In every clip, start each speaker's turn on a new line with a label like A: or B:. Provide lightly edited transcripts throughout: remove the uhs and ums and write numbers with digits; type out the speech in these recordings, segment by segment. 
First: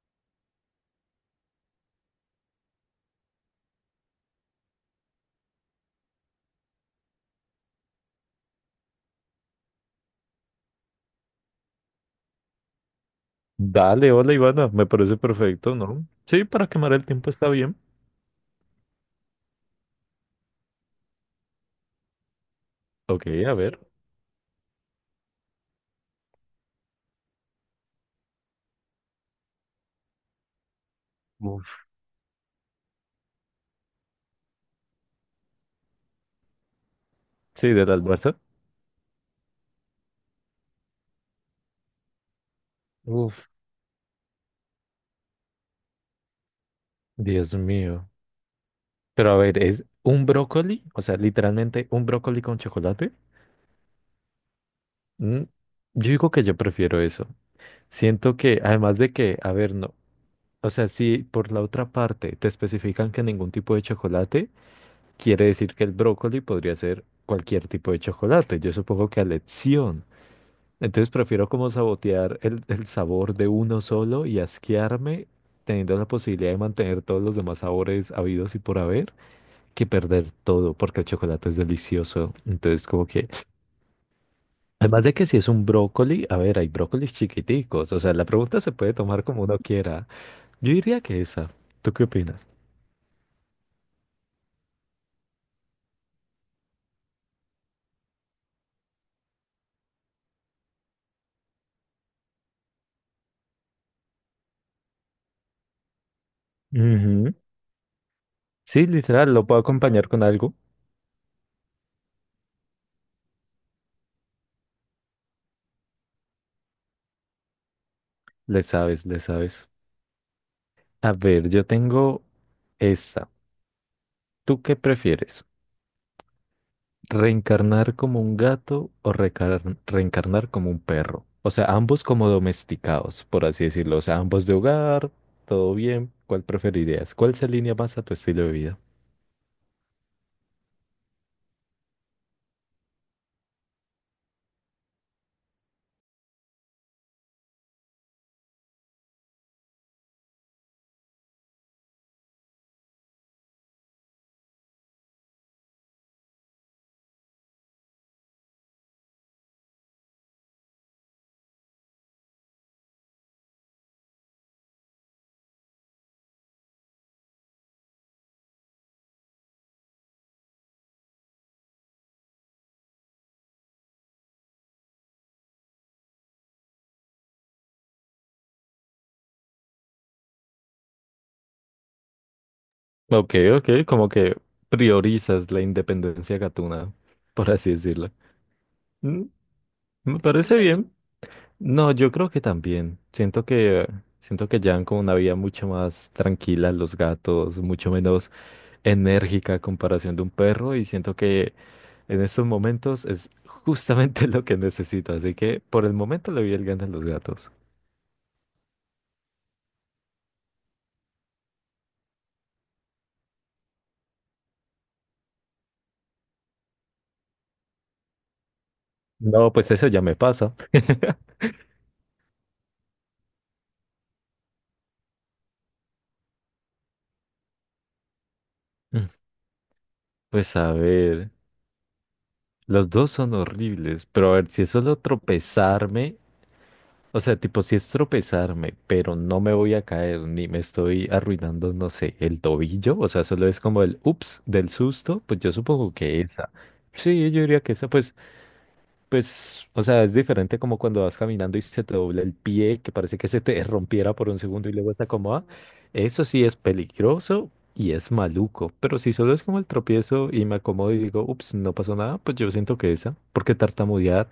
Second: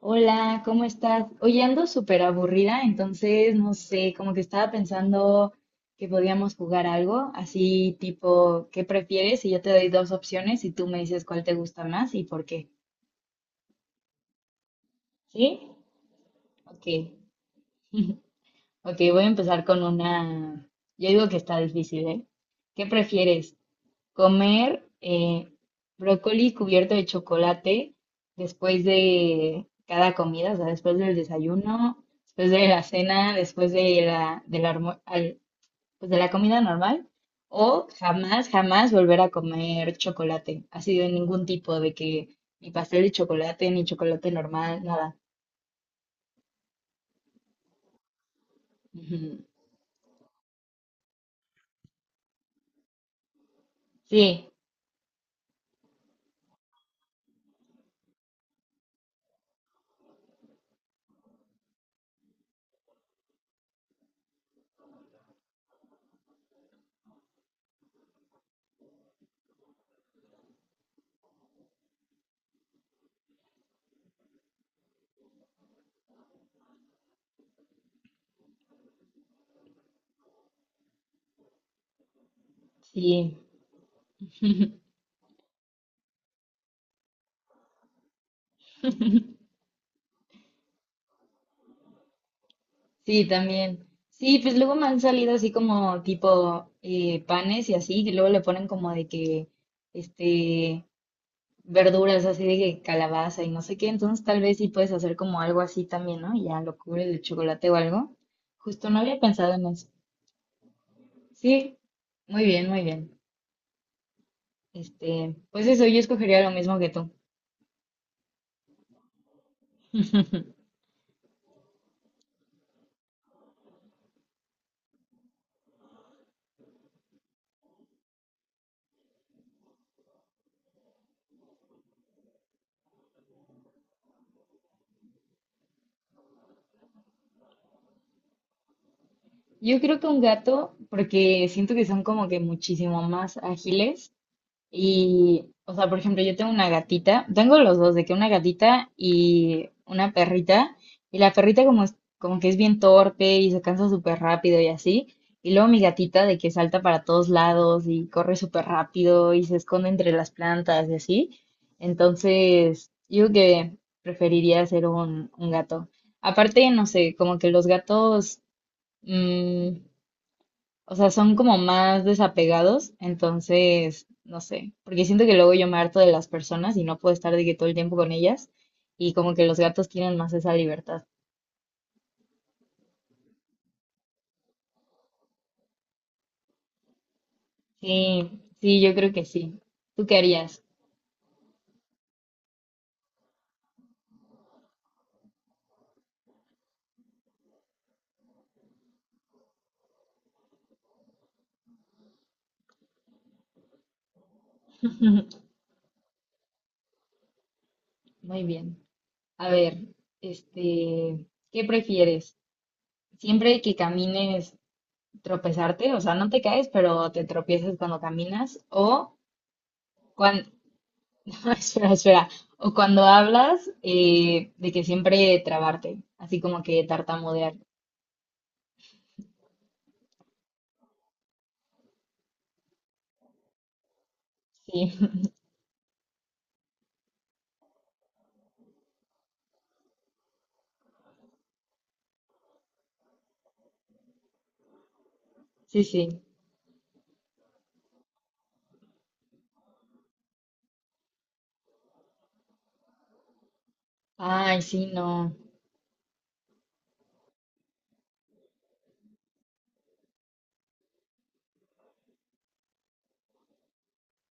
A: Hola, ¿cómo estás? Oye, ando súper aburrida, entonces no sé, como que estaba pensando que podíamos jugar algo, así tipo, ¿qué prefieres? Y yo te doy dos opciones y tú me dices cuál te gusta más y por qué.
B: Dale, hola Ivana, me parece
A: ¿Sí?
B: perfecto, ¿no? Sí, para
A: Ok.
B: quemar el tiempo está bien.
A: Ok, voy a empezar con una. Yo digo que está difícil, ¿eh? ¿Qué
B: Ok, a
A: prefieres?
B: ver.
A: Comer brócoli cubierto de chocolate después de cada comida, o sea, después del
B: Uf.
A: desayuno, después de la cena, después de la, del almu- al- pues, de la comida normal.
B: Sí,
A: O
B: del almuerzo.
A: jamás, jamás volver a comer chocolate. Así de ningún tipo, de que ni pastel de
B: Uf.
A: chocolate, ni chocolate normal, nada.
B: Dios mío. Pero a
A: Ujú.
B: ver, ¿es un brócoli? O sea, literalmente un brócoli con chocolate.
A: Sí,
B: Mm, yo digo que yo prefiero eso. Siento que, además de que, a ver, no. O sea, si por la otra parte te especifican que ningún tipo de chocolate, quiere decir que el brócoli podría ser cualquier tipo de chocolate. Yo supongo que a elección. Entonces prefiero como sabotear el sabor de uno solo y asquearme teniendo la posibilidad de mantener todos los demás sabores habidos y por haber que perder todo porque el chocolate es delicioso. Entonces como que,
A: sí.
B: además de que si es un brócoli, a ver, hay brócolis chiquiticos, o sea, la pregunta se puede tomar como uno quiera. Yo diría que esa. ¿Tú qué opinas?
A: Sí, también. Sí, pues luego me han salido así como tipo panes y así, que luego le ponen como de que, este, verduras así de que calabaza y no sé qué, entonces tal vez sí puedes hacer como algo así también, ¿no? Y ya lo cubres de
B: Ujú.
A: chocolate o algo.
B: Sí,
A: Justo no había
B: literal, lo
A: pensado
B: puedo
A: en eso.
B: acompañar con algo.
A: Sí, muy bien, muy bien. Pues eso, yo escogería lo mismo que tú.
B: Le sabes, le sabes. A ver, yo tengo esta. ¿Tú qué prefieres? ¿Reencarnar como un gato o reencarnar como un perro? O sea, ambos como domesticados, por así decirlo. O sea, ambos de hogar, todo bien. ¿Cuál preferirías? ¿Cuál se alinea más a tu estilo de vida?
A: Yo creo que un gato, porque siento que son como que muchísimo más ágiles. Y, o sea, por ejemplo, yo tengo una gatita, tengo los dos, de que una gatita y una perrita, y la perrita como, como que es bien torpe y se cansa súper rápido y así, y luego mi gatita de que salta para todos lados y corre súper rápido y se esconde entre las plantas y así. Entonces, yo creo que preferiría ser un gato. Aparte, no sé, como que los gatos, mm, o sea, son como más desapegados, entonces, no sé, porque siento que luego yo me harto de las personas y no puedo estar de que todo el tiempo con ellas y como que los gatos tienen más esa libertad.
B: Ok, ok, como que priorizas la independencia gatuna, por así decirlo.
A: Sí, sí, yo creo
B: Mm,
A: que sí. ¿Tú qué
B: Me parece
A: harías?
B: bien. No, yo creo que también. Siento que llevan como una vida mucho más tranquila los gatos, mucho menos enérgica a comparación de un perro y siento que en estos momentos es justamente lo que necesito, así que por el momento le doy el gana a los gatos.
A: Muy bien. A ver, este, ¿qué prefieres? ¿Siempre que camines tropezarte? O sea, no te caes, pero te tropiezas cuando caminas o
B: No, pues eso ya me pasa.
A: espera, espera. O cuando hablas, de que siempre trabarte, así como que tartamudear.
B: Mm. Pues a ver, los dos son horribles, pero a ver, si es
A: Sí,
B: solo tropezarme, o sea, tipo, si es tropezarme, pero no me voy a caer ni me estoy arruinando, no sé, el tobillo, o sea, solo es como el ups del susto, pues yo
A: sí,
B: supongo que
A: sí.
B: esa. Sí, yo diría que esa. Pues Pues, o sea, es diferente como cuando vas caminando y se te dobla el pie, que parece que se te rompiera por un
A: Ay,
B: segundo y
A: sí,
B: luego se
A: no.
B: acomoda. Eso sí es peligroso y es maluco. Pero si solo es como el tropiezo y me acomodo y digo, ups, no pasó nada, pues yo siento que esa. Porque tartamudear,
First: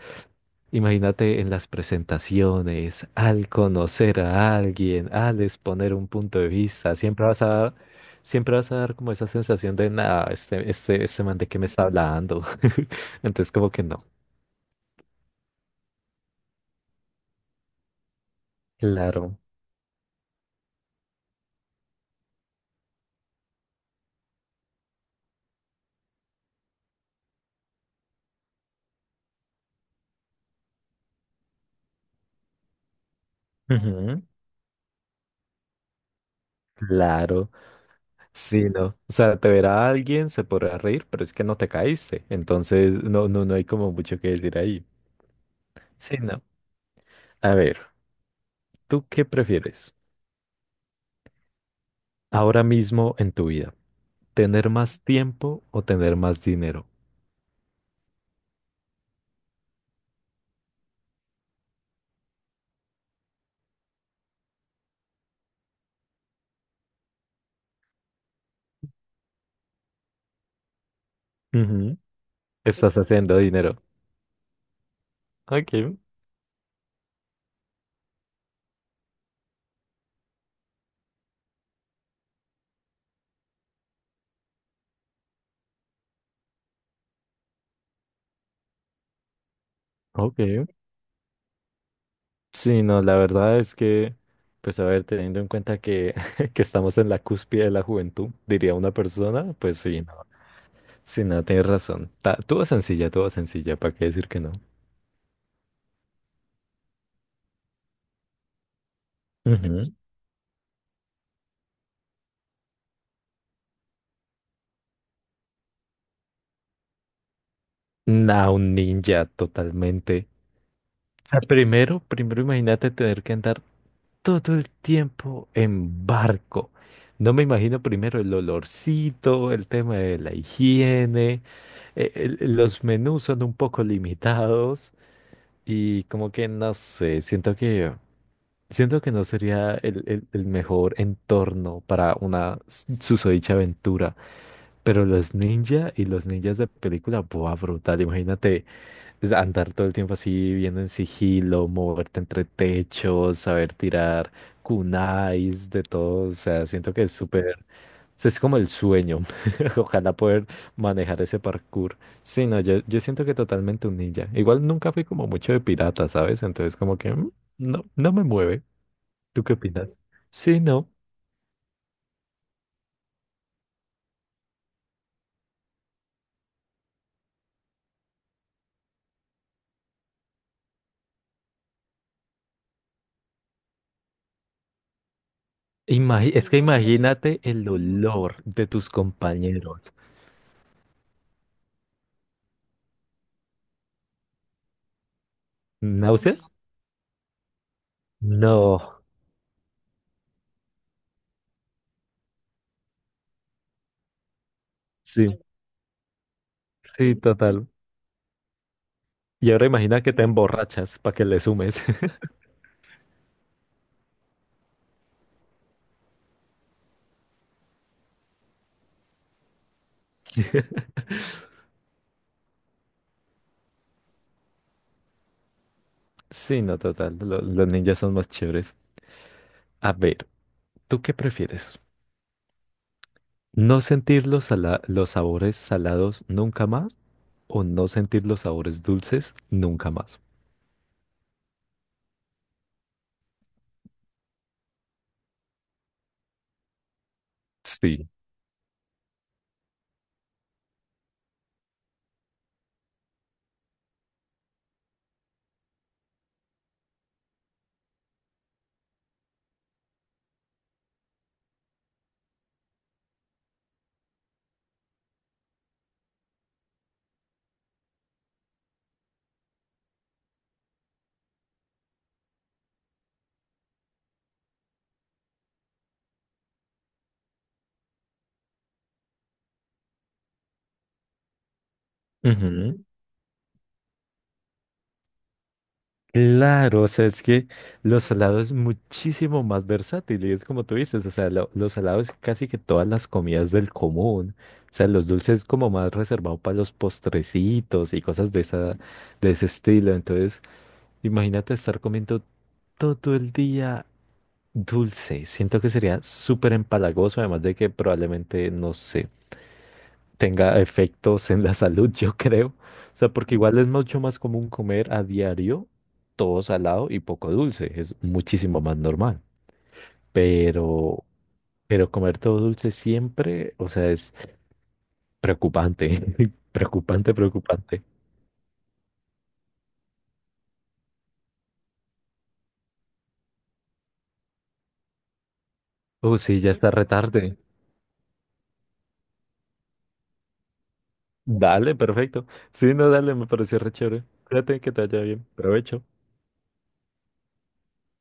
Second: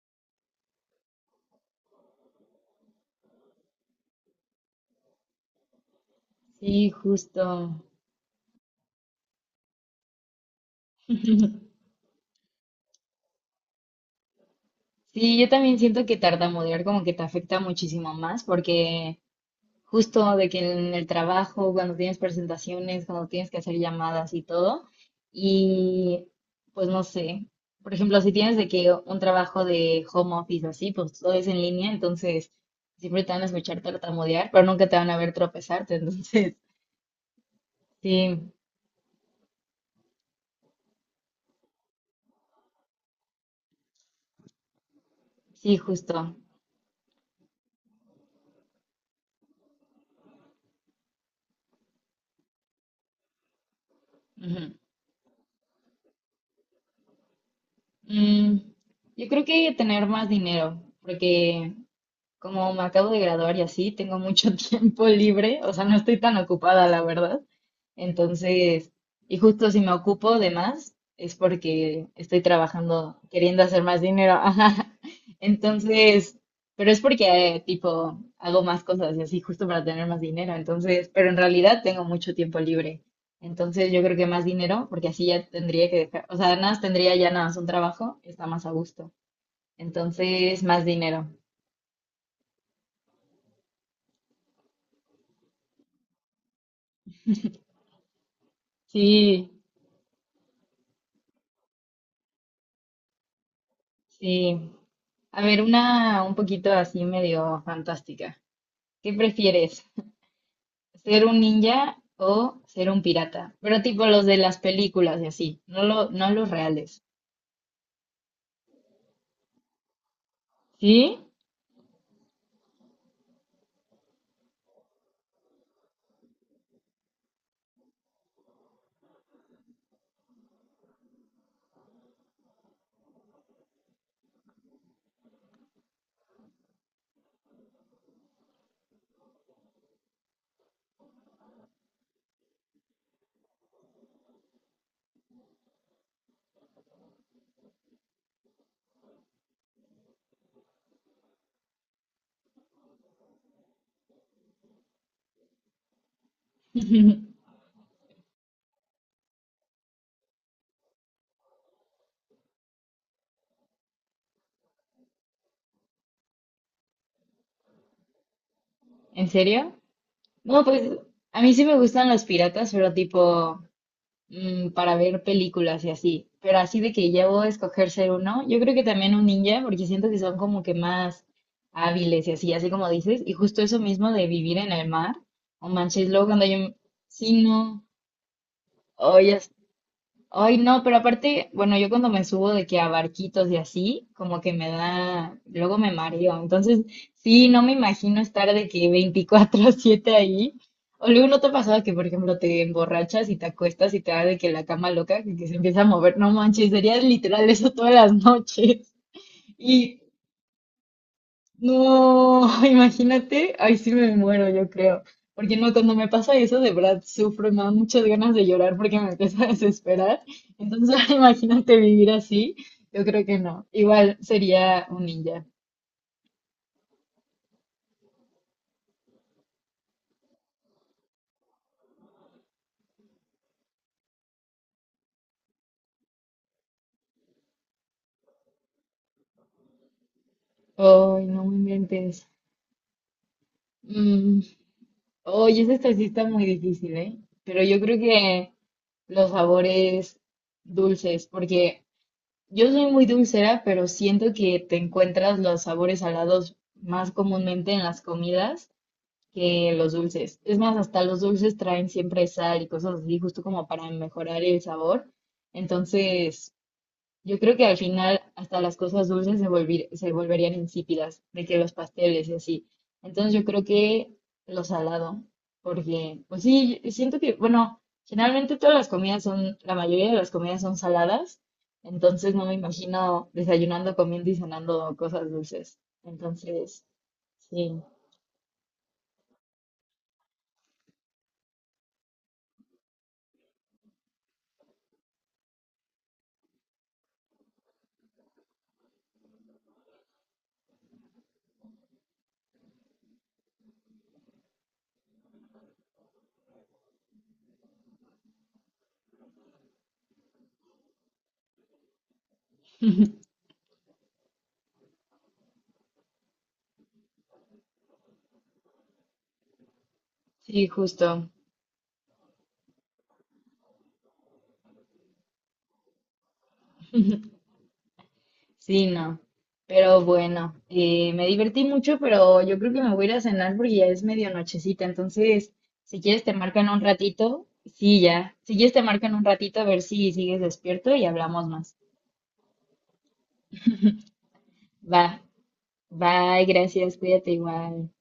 B: imagínate en las presentaciones, al conocer a alguien, al exponer un punto de
A: Sí,
B: vista, siempre vas a dar,
A: justo.
B: siempre vas a dar como esa sensación de, nada, este man de qué me está hablando. Entonces, como que no.
A: Sí, yo también siento que tartamudear como que te afecta muchísimo más porque
B: Claro.
A: justo de que en el trabajo, cuando tienes presentaciones, cuando tienes que hacer llamadas y todo, y pues no sé, por ejemplo, si tienes de que un trabajo de home office así, pues todo es en línea, entonces siempre te van a escuchar
B: Ujú.
A: tartamudear, pero nunca te van a ver tropezarte, entonces
B: Claro,
A: sí,
B: sí, no. O sea, te verá alguien, se podrá reír, pero es que no te caíste. Entonces, no, no, no hay como mucho que decir ahí.
A: sí,
B: Sí,
A: justo.
B: no. A ver, ¿tú qué prefieres ahora mismo en tu vida? ¿Tener
A: Ujú.
B: más tiempo o tener más dinero?
A: Mm, yo creo que tener más dinero, porque como me acabo de graduar y así, tengo mucho tiempo libre, o sea, no estoy tan ocupada, la verdad. Entonces, y justo si me ocupo de más, es
B: Ujú.
A: porque estoy
B: Estás
A: trabajando,
B: haciendo
A: queriendo hacer
B: dinero.
A: más dinero. Ajá.
B: Ok,
A: Entonces, pero es porque, tipo, hago más cosas y así, justo para tener más dinero. Entonces, pero en realidad tengo mucho tiempo libre. Entonces, yo creo que más dinero, porque así ya tendría que dejar, o sea, nada, más tendría ya nada más un trabajo, está más a gusto. Entonces,
B: ok.
A: más dinero.
B: Sí, no, la verdad es que, pues a ver, teniendo en cuenta que que estamos en la cúspide de la juventud, diría una persona,
A: Sí.
B: pues sí, no. Sí, no, tienes razón. Tuvo sencilla, ¿para qué decir que no?
A: Sí, a ver, una un poquito así medio fantástica. ¿Qué prefieres?
B: Ujú.
A: ¿Ser un ninja o ser un pirata? Pero tipo los de las películas y así, no, no los reales.
B: Nah, un ninja totalmente.
A: ¿Sí?
B: O sea, primero, primero imagínate tener que andar todo el tiempo en barco. No me imagino primero el olorcito, el tema de la higiene, eh, los menús son un poco limitados y como que no sé, siento que no sería el mejor entorno para una susodicha aventura. Pero los ninja y los ninjas de película, buah, brutal. Imagínate es andar todo el tiempo así, viendo en sigilo, moverte entre techos, saber tirar kunais, de todo. O sea, siento que es súper. O sea, es como el sueño. Ojalá poder manejar ese parkour. Sí, no, yo siento que totalmente un ninja. Igual nunca fui como mucho de pirata, ¿sabes? Entonces, como que no, no me mueve.
A: ¿En
B: ¿Tú qué
A: serio?
B: opinas? Sí,
A: No,
B: no.
A: pues a mí sí me gustan los piratas, pero tipo, mm, para ver películas y así. Pero así de que ya voy a escoger ser uno, yo creo que también un ninja, porque siento que son como que más hábiles y así, así como dices. Y justo eso mismo de vivir en el mar, o manches, luego cuando
B: Es que
A: yo,
B: imagínate
A: sí,
B: el
A: no,
B: olor de tus
A: oye.
B: compañeros.
A: Ay, no, pero aparte, bueno, yo cuando me subo de que a barquitos y así, como que me da, luego me mareo.
B: ¿Náuseas?
A: Entonces, sí, no me imagino estar de que
B: No,
A: 24/7 ahí. O luego no te ha pasado que, por ejemplo, te emborrachas y te acuestas y te da de que la cama loca,
B: sí,
A: que se empieza a mover. No manches, sería
B: sí,
A: literal
B: total.
A: eso todas las noches.
B: Y ahora
A: Y
B: imagina que te emborrachas para que le sumes.
A: no, imagínate, ay, sí me muero, yo creo. Porque no, cuando me pasa eso, de verdad sufro, y me dan muchas ganas de llorar porque me empieza a desesperar. Entonces, imagínate vivir así, yo creo que no. Igual sería un ninja.
B: Sí, no, total. Los ninjas son más chéveres. A ver, ¿tú qué prefieres? ¿No sentir los, los sabores salados nunca más o no sentir los sabores dulces nunca más?
A: Ay, no me inventes. Mm, Oye, ese esta sí está muy difícil, ¿eh? Pero yo creo
B: Sí.
A: que los sabores dulces, porque yo soy muy dulcera, pero siento que te encuentras los sabores salados más comúnmente en las comidas que los dulces. Es más, hasta los dulces traen siempre sal y cosas así, justo como para mejorar el sabor. Entonces, yo creo que al final hasta las cosas dulces se volverían insípidas, de que los pasteles y así. Entonces, yo creo que lo salado, porque, pues sí, siento que, bueno, generalmente todas las comidas son, la mayoría de las comidas son saladas, entonces no me
B: Ujú.
A: imagino desayunando, comiendo y cenando cosas dulces.
B: Claro,
A: Entonces,
B: o sea, es que
A: sí,
B: los salados es muchísimo más versátil y es como tú dices, o sea, los salados casi que todas las comidas del común, o sea, los dulces como más reservado para los postrecitos y cosas de esa, de ese estilo, entonces imagínate estar comiendo todo el día dulce, siento que sería súper empalagoso, además de que probablemente, no sé, tenga efectos en la salud, yo creo. O sea, porque igual es mucho más común comer a diario todo salado y poco dulce, es muchísimo más normal.
A: sí,
B: Pero,
A: justo.
B: pero comer todo dulce siempre, o sea, es preocupante, preocupante, preocupante.
A: Sí, no. Pero bueno, me divertí mucho, pero yo creo que me voy a ir a cenar porque ya es medio nochecita. Entonces, si
B: Oh,
A: quieres te
B: sí, ya
A: marco en
B: está
A: un
B: retarde.
A: ratito. Sí, ya. Si quieres te marco en un ratito a ver si sigues despierto y hablamos
B: Dale,
A: más.
B: perfecto. Sí, no, dale, me pareció re chévere. Cuídate, que te vaya
A: Va.
B: bien. Provecho.
A: Bye, gracias. Cuídate igual.